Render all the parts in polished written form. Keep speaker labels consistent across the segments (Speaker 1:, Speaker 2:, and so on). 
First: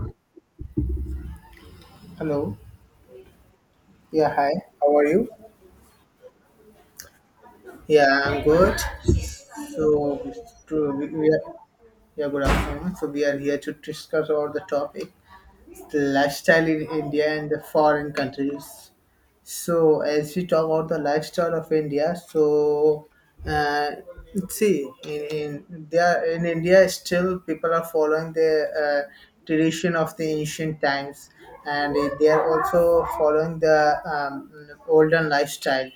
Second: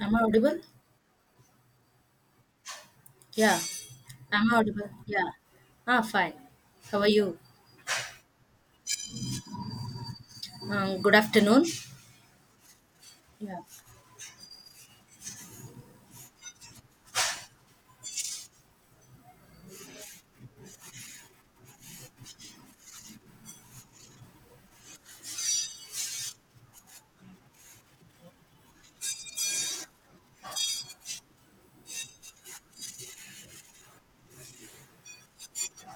Speaker 1: Am I audible?
Speaker 2: Hello.
Speaker 1: Yeah.
Speaker 2: Yeah, hi.
Speaker 1: Am I audible?
Speaker 2: How are you?
Speaker 1: Yeah. Ah, fine. How are you?
Speaker 2: Yeah, I'm good. So, to,
Speaker 1: Um, good
Speaker 2: we are,
Speaker 1: afternoon.
Speaker 2: yeah, good afternoon. So, we are here
Speaker 1: Yeah.
Speaker 2: to discuss about the topic. The lifestyle in India and the foreign countries. So as we talk about the lifestyle of India, so uh, see in there in India still people are following the uh, tradition of the ancient times, and they are also following the olden lifestyle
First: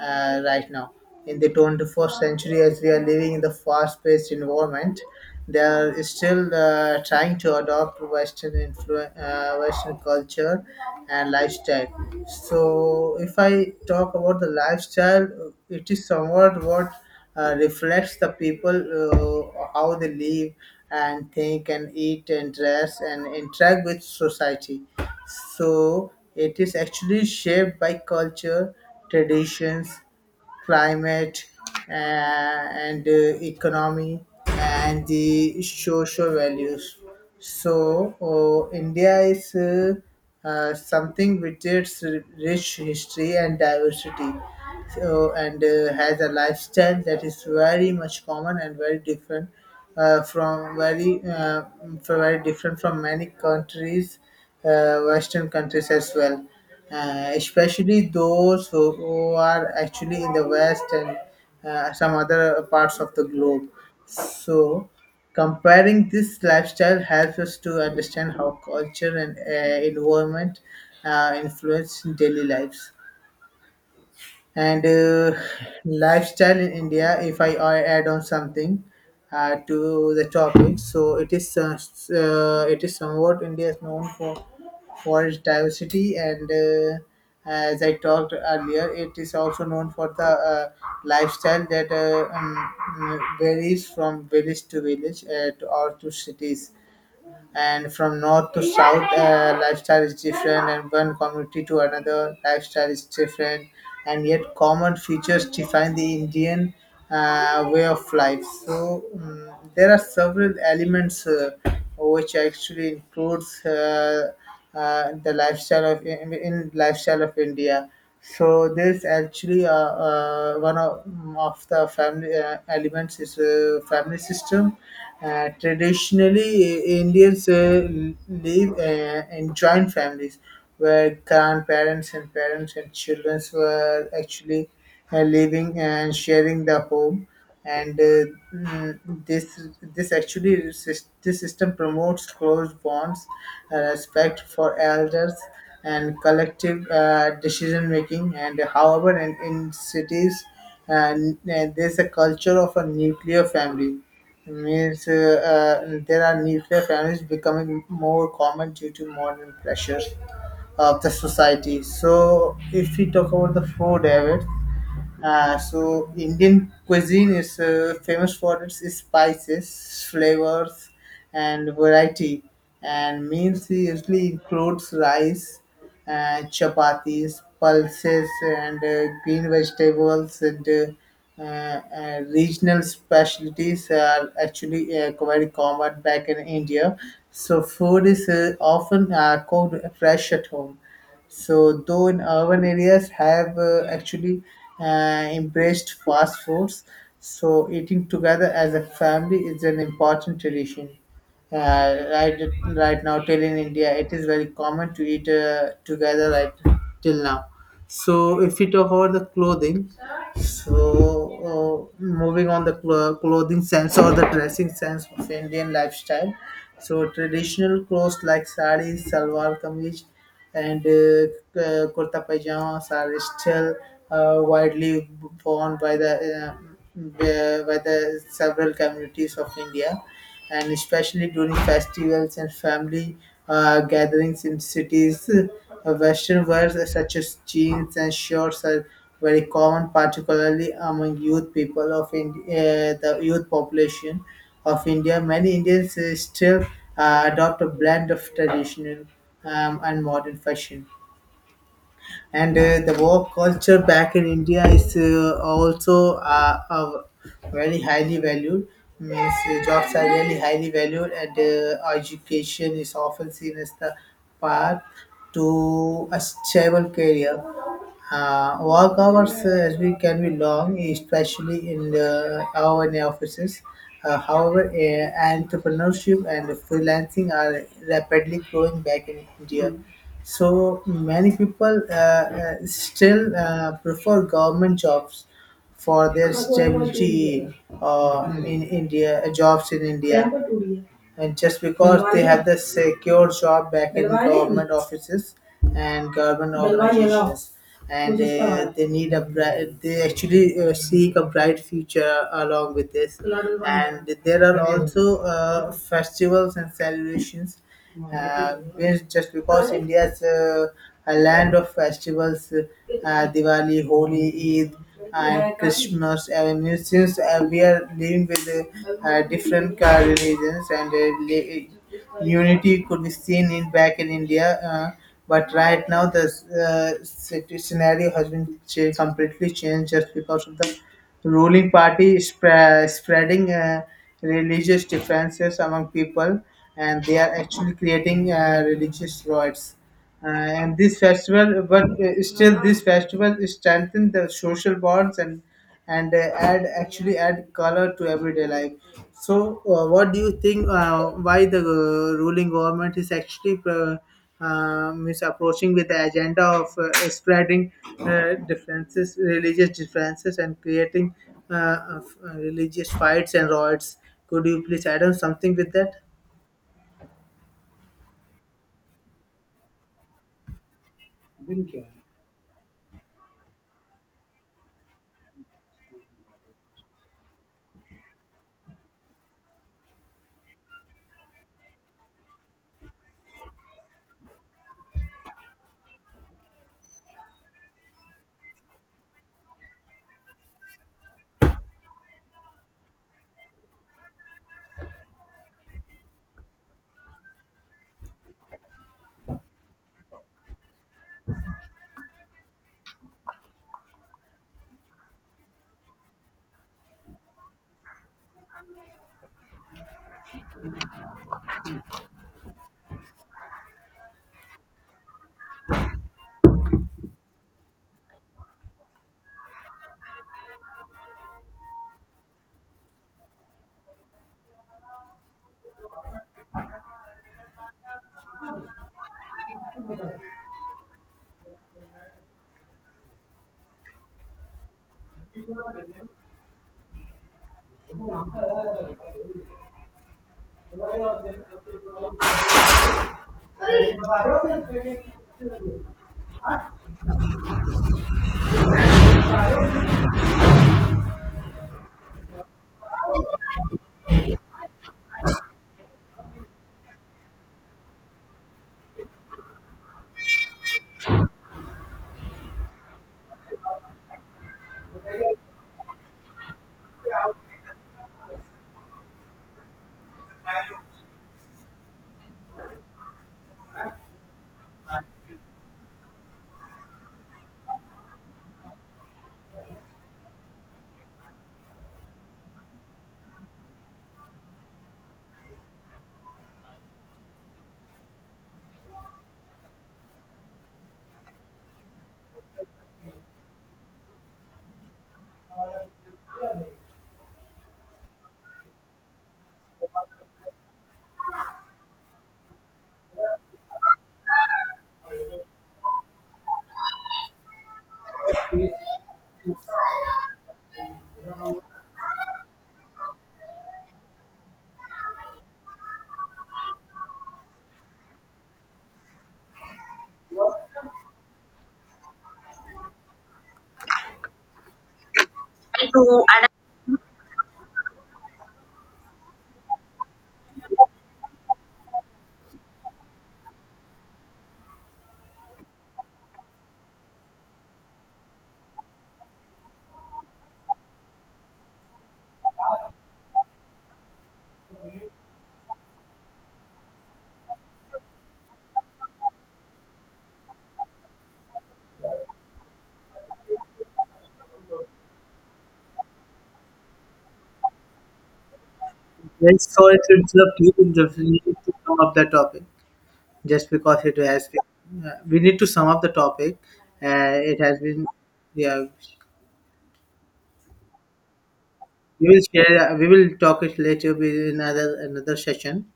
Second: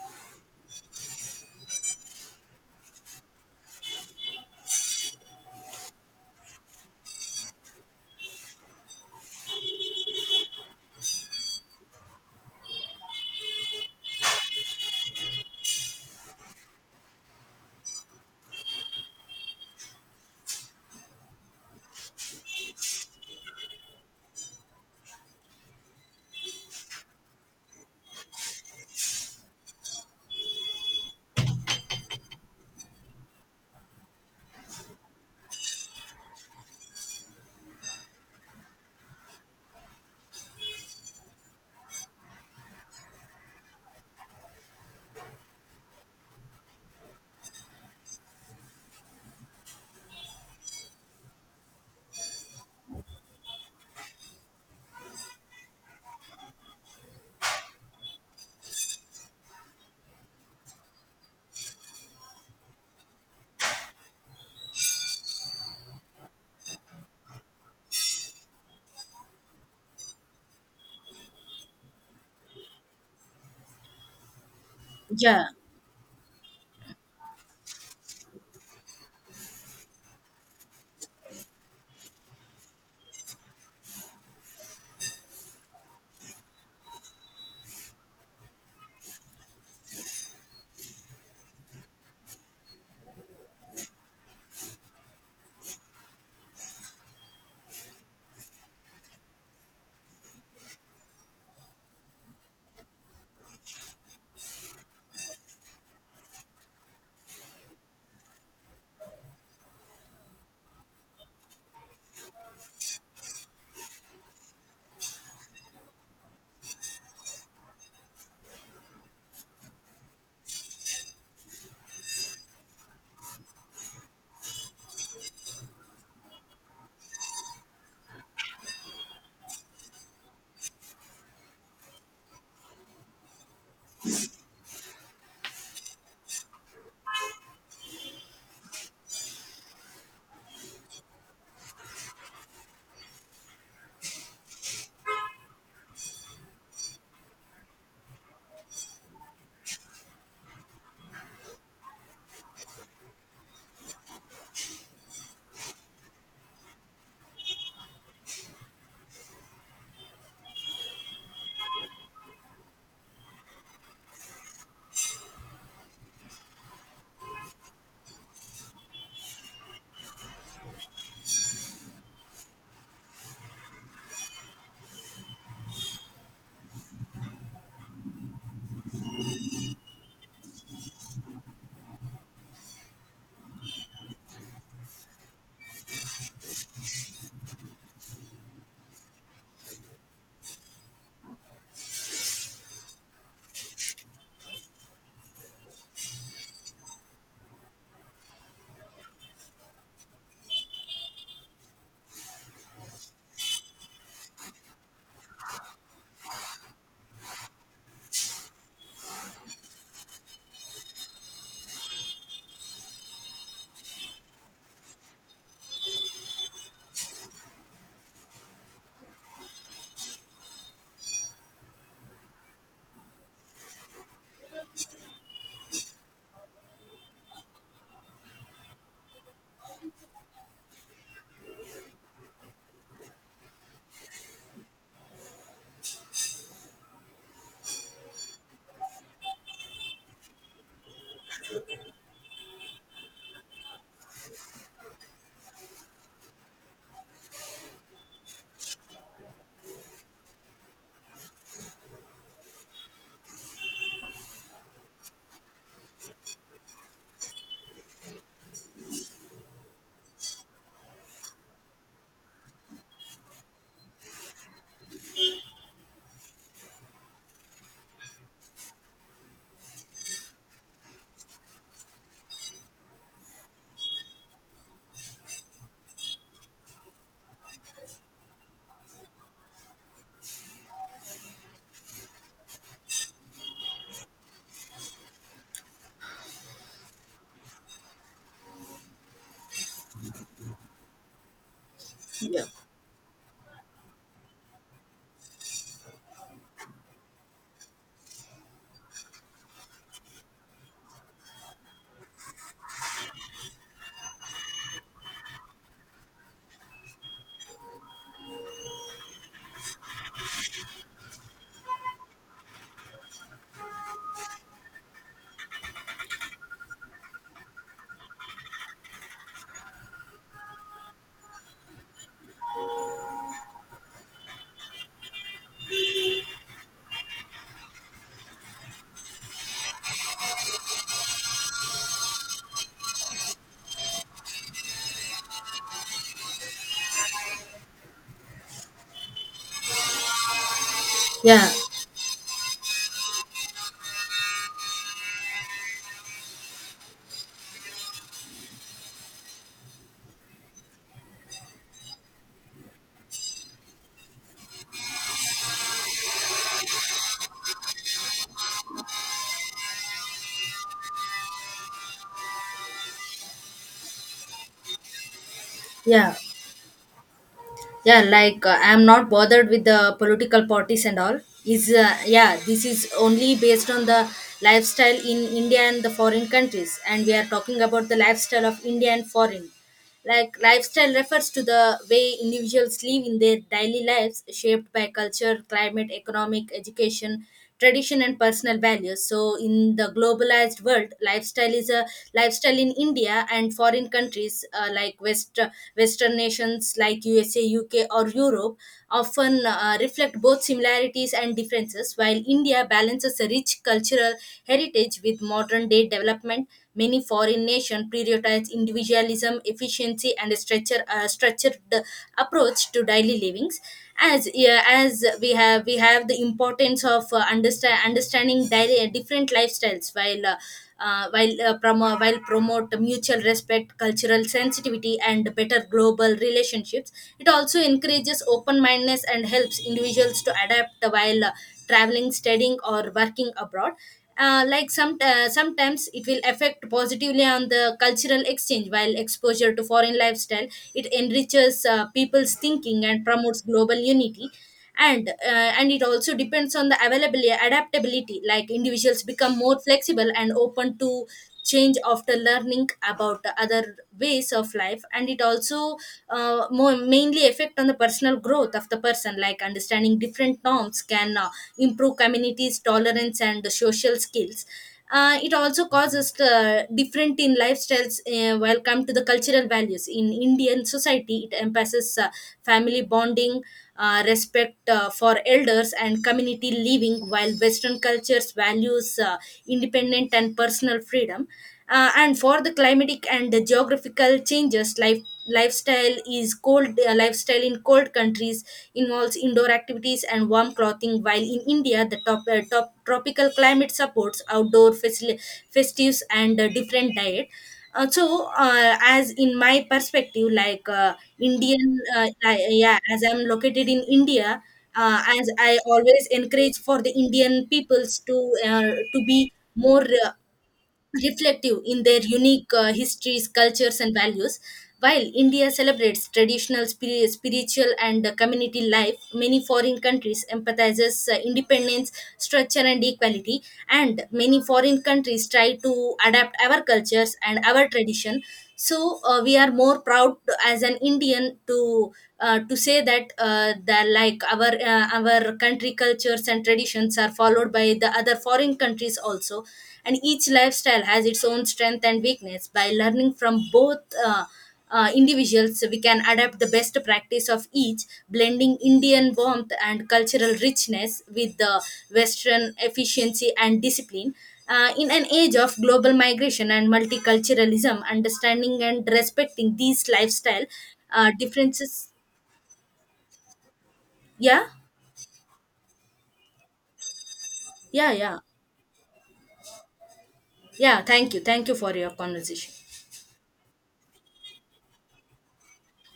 Speaker 2: right now. In the 21st century, as we are living in the fast paced environment, they are still trying to adopt Western culture and lifestyle. So, if I talk about the lifestyle, it is somewhat what reflects the people how they live and think and eat and dress and interact with society, so it is actually shaped by culture, traditions, climate, and economy and the social values. India is something with its rich history and diversity, and has a lifestyle that is very much common and very different, uh, from very uh, from very different from many countries, Western countries as well, especially those who are actually in the West and some other parts of the globe. So. Comparing this lifestyle helps us to understand how culture and environment influence daily lives and
Speaker 1: Yeah.
Speaker 2: lifestyle in India. If I add on something to the topic, so it is somewhat India is known for its diversity, and as I talked earlier, it is also known for the lifestyle that varies from village to village or to cities, and from north to south. Lifestyle is different, and one community to another lifestyle is different, and yet common features define the indian way of life. There are several elements which actually includes the lifestyle of in lifestyle of India. So there's actually one of, mm, of the family elements is family system. Traditionally, Indians live in joint families where grandparents and parents and children were actually living and sharing the home, and mm, this this system promotes closed bonds, respect for elders, and collective decision making. And however in cities, and there's a culture of a nuclear family, means there are nuclear families becoming more common due to modern pressures of the society. So if we talk about the food habits, so Indian cuisine is famous for its spices, flavors, and variety. And meals usually includes rice, chapatis, pulses, and green vegetables, and regional specialties are actually very common back in India. So food is often cooked fresh at home, so though in urban areas have actually embraced fast foods, so eating together as a family is an important tradition. Uh, right, right now, till in India, it is very common to eat together right till now. So, if we talk about the clothing, so moving on the clothing sense or the dressing sense of Indian lifestyle. So traditional clothes like sari, salwar kameez, and kurta pajamas are still widely worn by the several communities of India, and especially during festivals and family gatherings in cities. Western wears such as jeans and shorts are very common, particularly among youth people of India, the youth population of India. Many Indians still adopt a blend of traditional and modern fashion. And the work culture back in India is also very highly valued. Means jobs are really highly valued, and education is often seen as the path to a stable career. Work hours as we can be long, especially in the our in the offices. However, entrepreneurship and freelancing are rapidly growing back in India. So many people still prefer government jobs for their stability jobs in India, and just because they have
Speaker 1: Yeah.
Speaker 2: the secure job back in government offices and government organizations. And they need a they actually seek a bright future along with this. And there are also festivals and celebrations, which just because india's a land of festivals, diwali, holi, eid, and christmas. I mean, since we are living with different religions and Unity could be seen in back in India, but right now the scenario has been completely changed just because of the ruling party spreading religious differences among people, and they are actually creating religious riots. And this
Speaker 1: Yeah.
Speaker 2: festival, but still this festival strengthen the social bonds, and add color to everyday life. So what do you think, why the ruling government is actually is approaching with the agenda of spreading differences religious differences and creating religious fights and riots? Could you please add on something with that?
Speaker 1: Yeah. Yeah. I'm not bothered with the political parties and all. Is yeah. This is only based on the lifestyle in India and the foreign countries, and we are talking about the lifestyle of India and foreign. Like lifestyle refers to the way individuals live in their daily lives, shaped by culture, climate, economic, education, tradition, and personal values. So, in the globalized world, lifestyle is a lifestyle in India and foreign countries, like Western nations like USA, UK, or Europe often reflect both similarities and differences. While India balances a rich cultural heritage with modern day development, many foreign nations prioritize individualism, efficiency, and a structured approach to daily livings. As we have the importance of understanding daily, different lifestyles while promote mutual respect, cultural sensitivity, and better global relationships. It also encourages open mindedness and helps individuals to adapt while traveling, studying, or working abroad. Sometimes it will affect positively on the cultural exchange while exposure to foreign lifestyle, it enriches people's thinking and promotes global unity, and it also depends on the availability, adaptability. Like individuals become more flexible and open to change after learning about the other ways of life, and it also more mainly affect on the personal growth of the person. Like understanding different norms can improve communities tolerance and social skills. It also causes different in lifestyles. While come to the cultural values in Indian society, it emphasizes family bonding, respect for elders and community living, while Western cultures values independent and personal freedom. And for the climatic and the geographical changes, lifestyle is cold, lifestyle in cold countries involves indoor activities and warm clothing, while in India the top tropical climate supports outdoor festives and different diet. As in my perspective, like indian I, yeah as I'm located in India, as I always encourage for the Indian peoples to be more reflective in their unique histories, cultures, and values. While India celebrates traditional spiritual and community life, many foreign countries emphasizes independence, structure, and equality. And many foreign countries try to adapt our cultures and our tradition. So we are more proud to, as an Indian, to say that the like our country cultures and traditions are followed by the other foreign countries also, and each lifestyle has its own strength and weakness. By learning from both, individuals we can adapt the best practice of each, blending Indian warmth and cultural richness with the Western efficiency and discipline. In an age of global migration and multiculturalism, understanding and respecting
Speaker 2: Yes,
Speaker 1: these
Speaker 2: so it's
Speaker 1: lifestyle
Speaker 2: up to you. We need to
Speaker 1: differences.
Speaker 2: sum up the topic just because it has
Speaker 1: Yeah,
Speaker 2: been. We need to sum up the topic. It has
Speaker 1: yeah,
Speaker 2: been.
Speaker 1: yeah,
Speaker 2: Yeah,
Speaker 1: yeah. Thank you for your
Speaker 2: we will
Speaker 1: conversation.
Speaker 2: share. We will talk it later with another session.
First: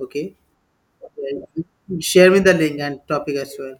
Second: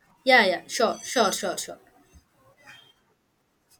Speaker 2: Okay.
Speaker 1: Yeah, yeah, sure, sure, sure,
Speaker 2: Uh,
Speaker 1: sure.
Speaker 2: Share me the link and topic as well.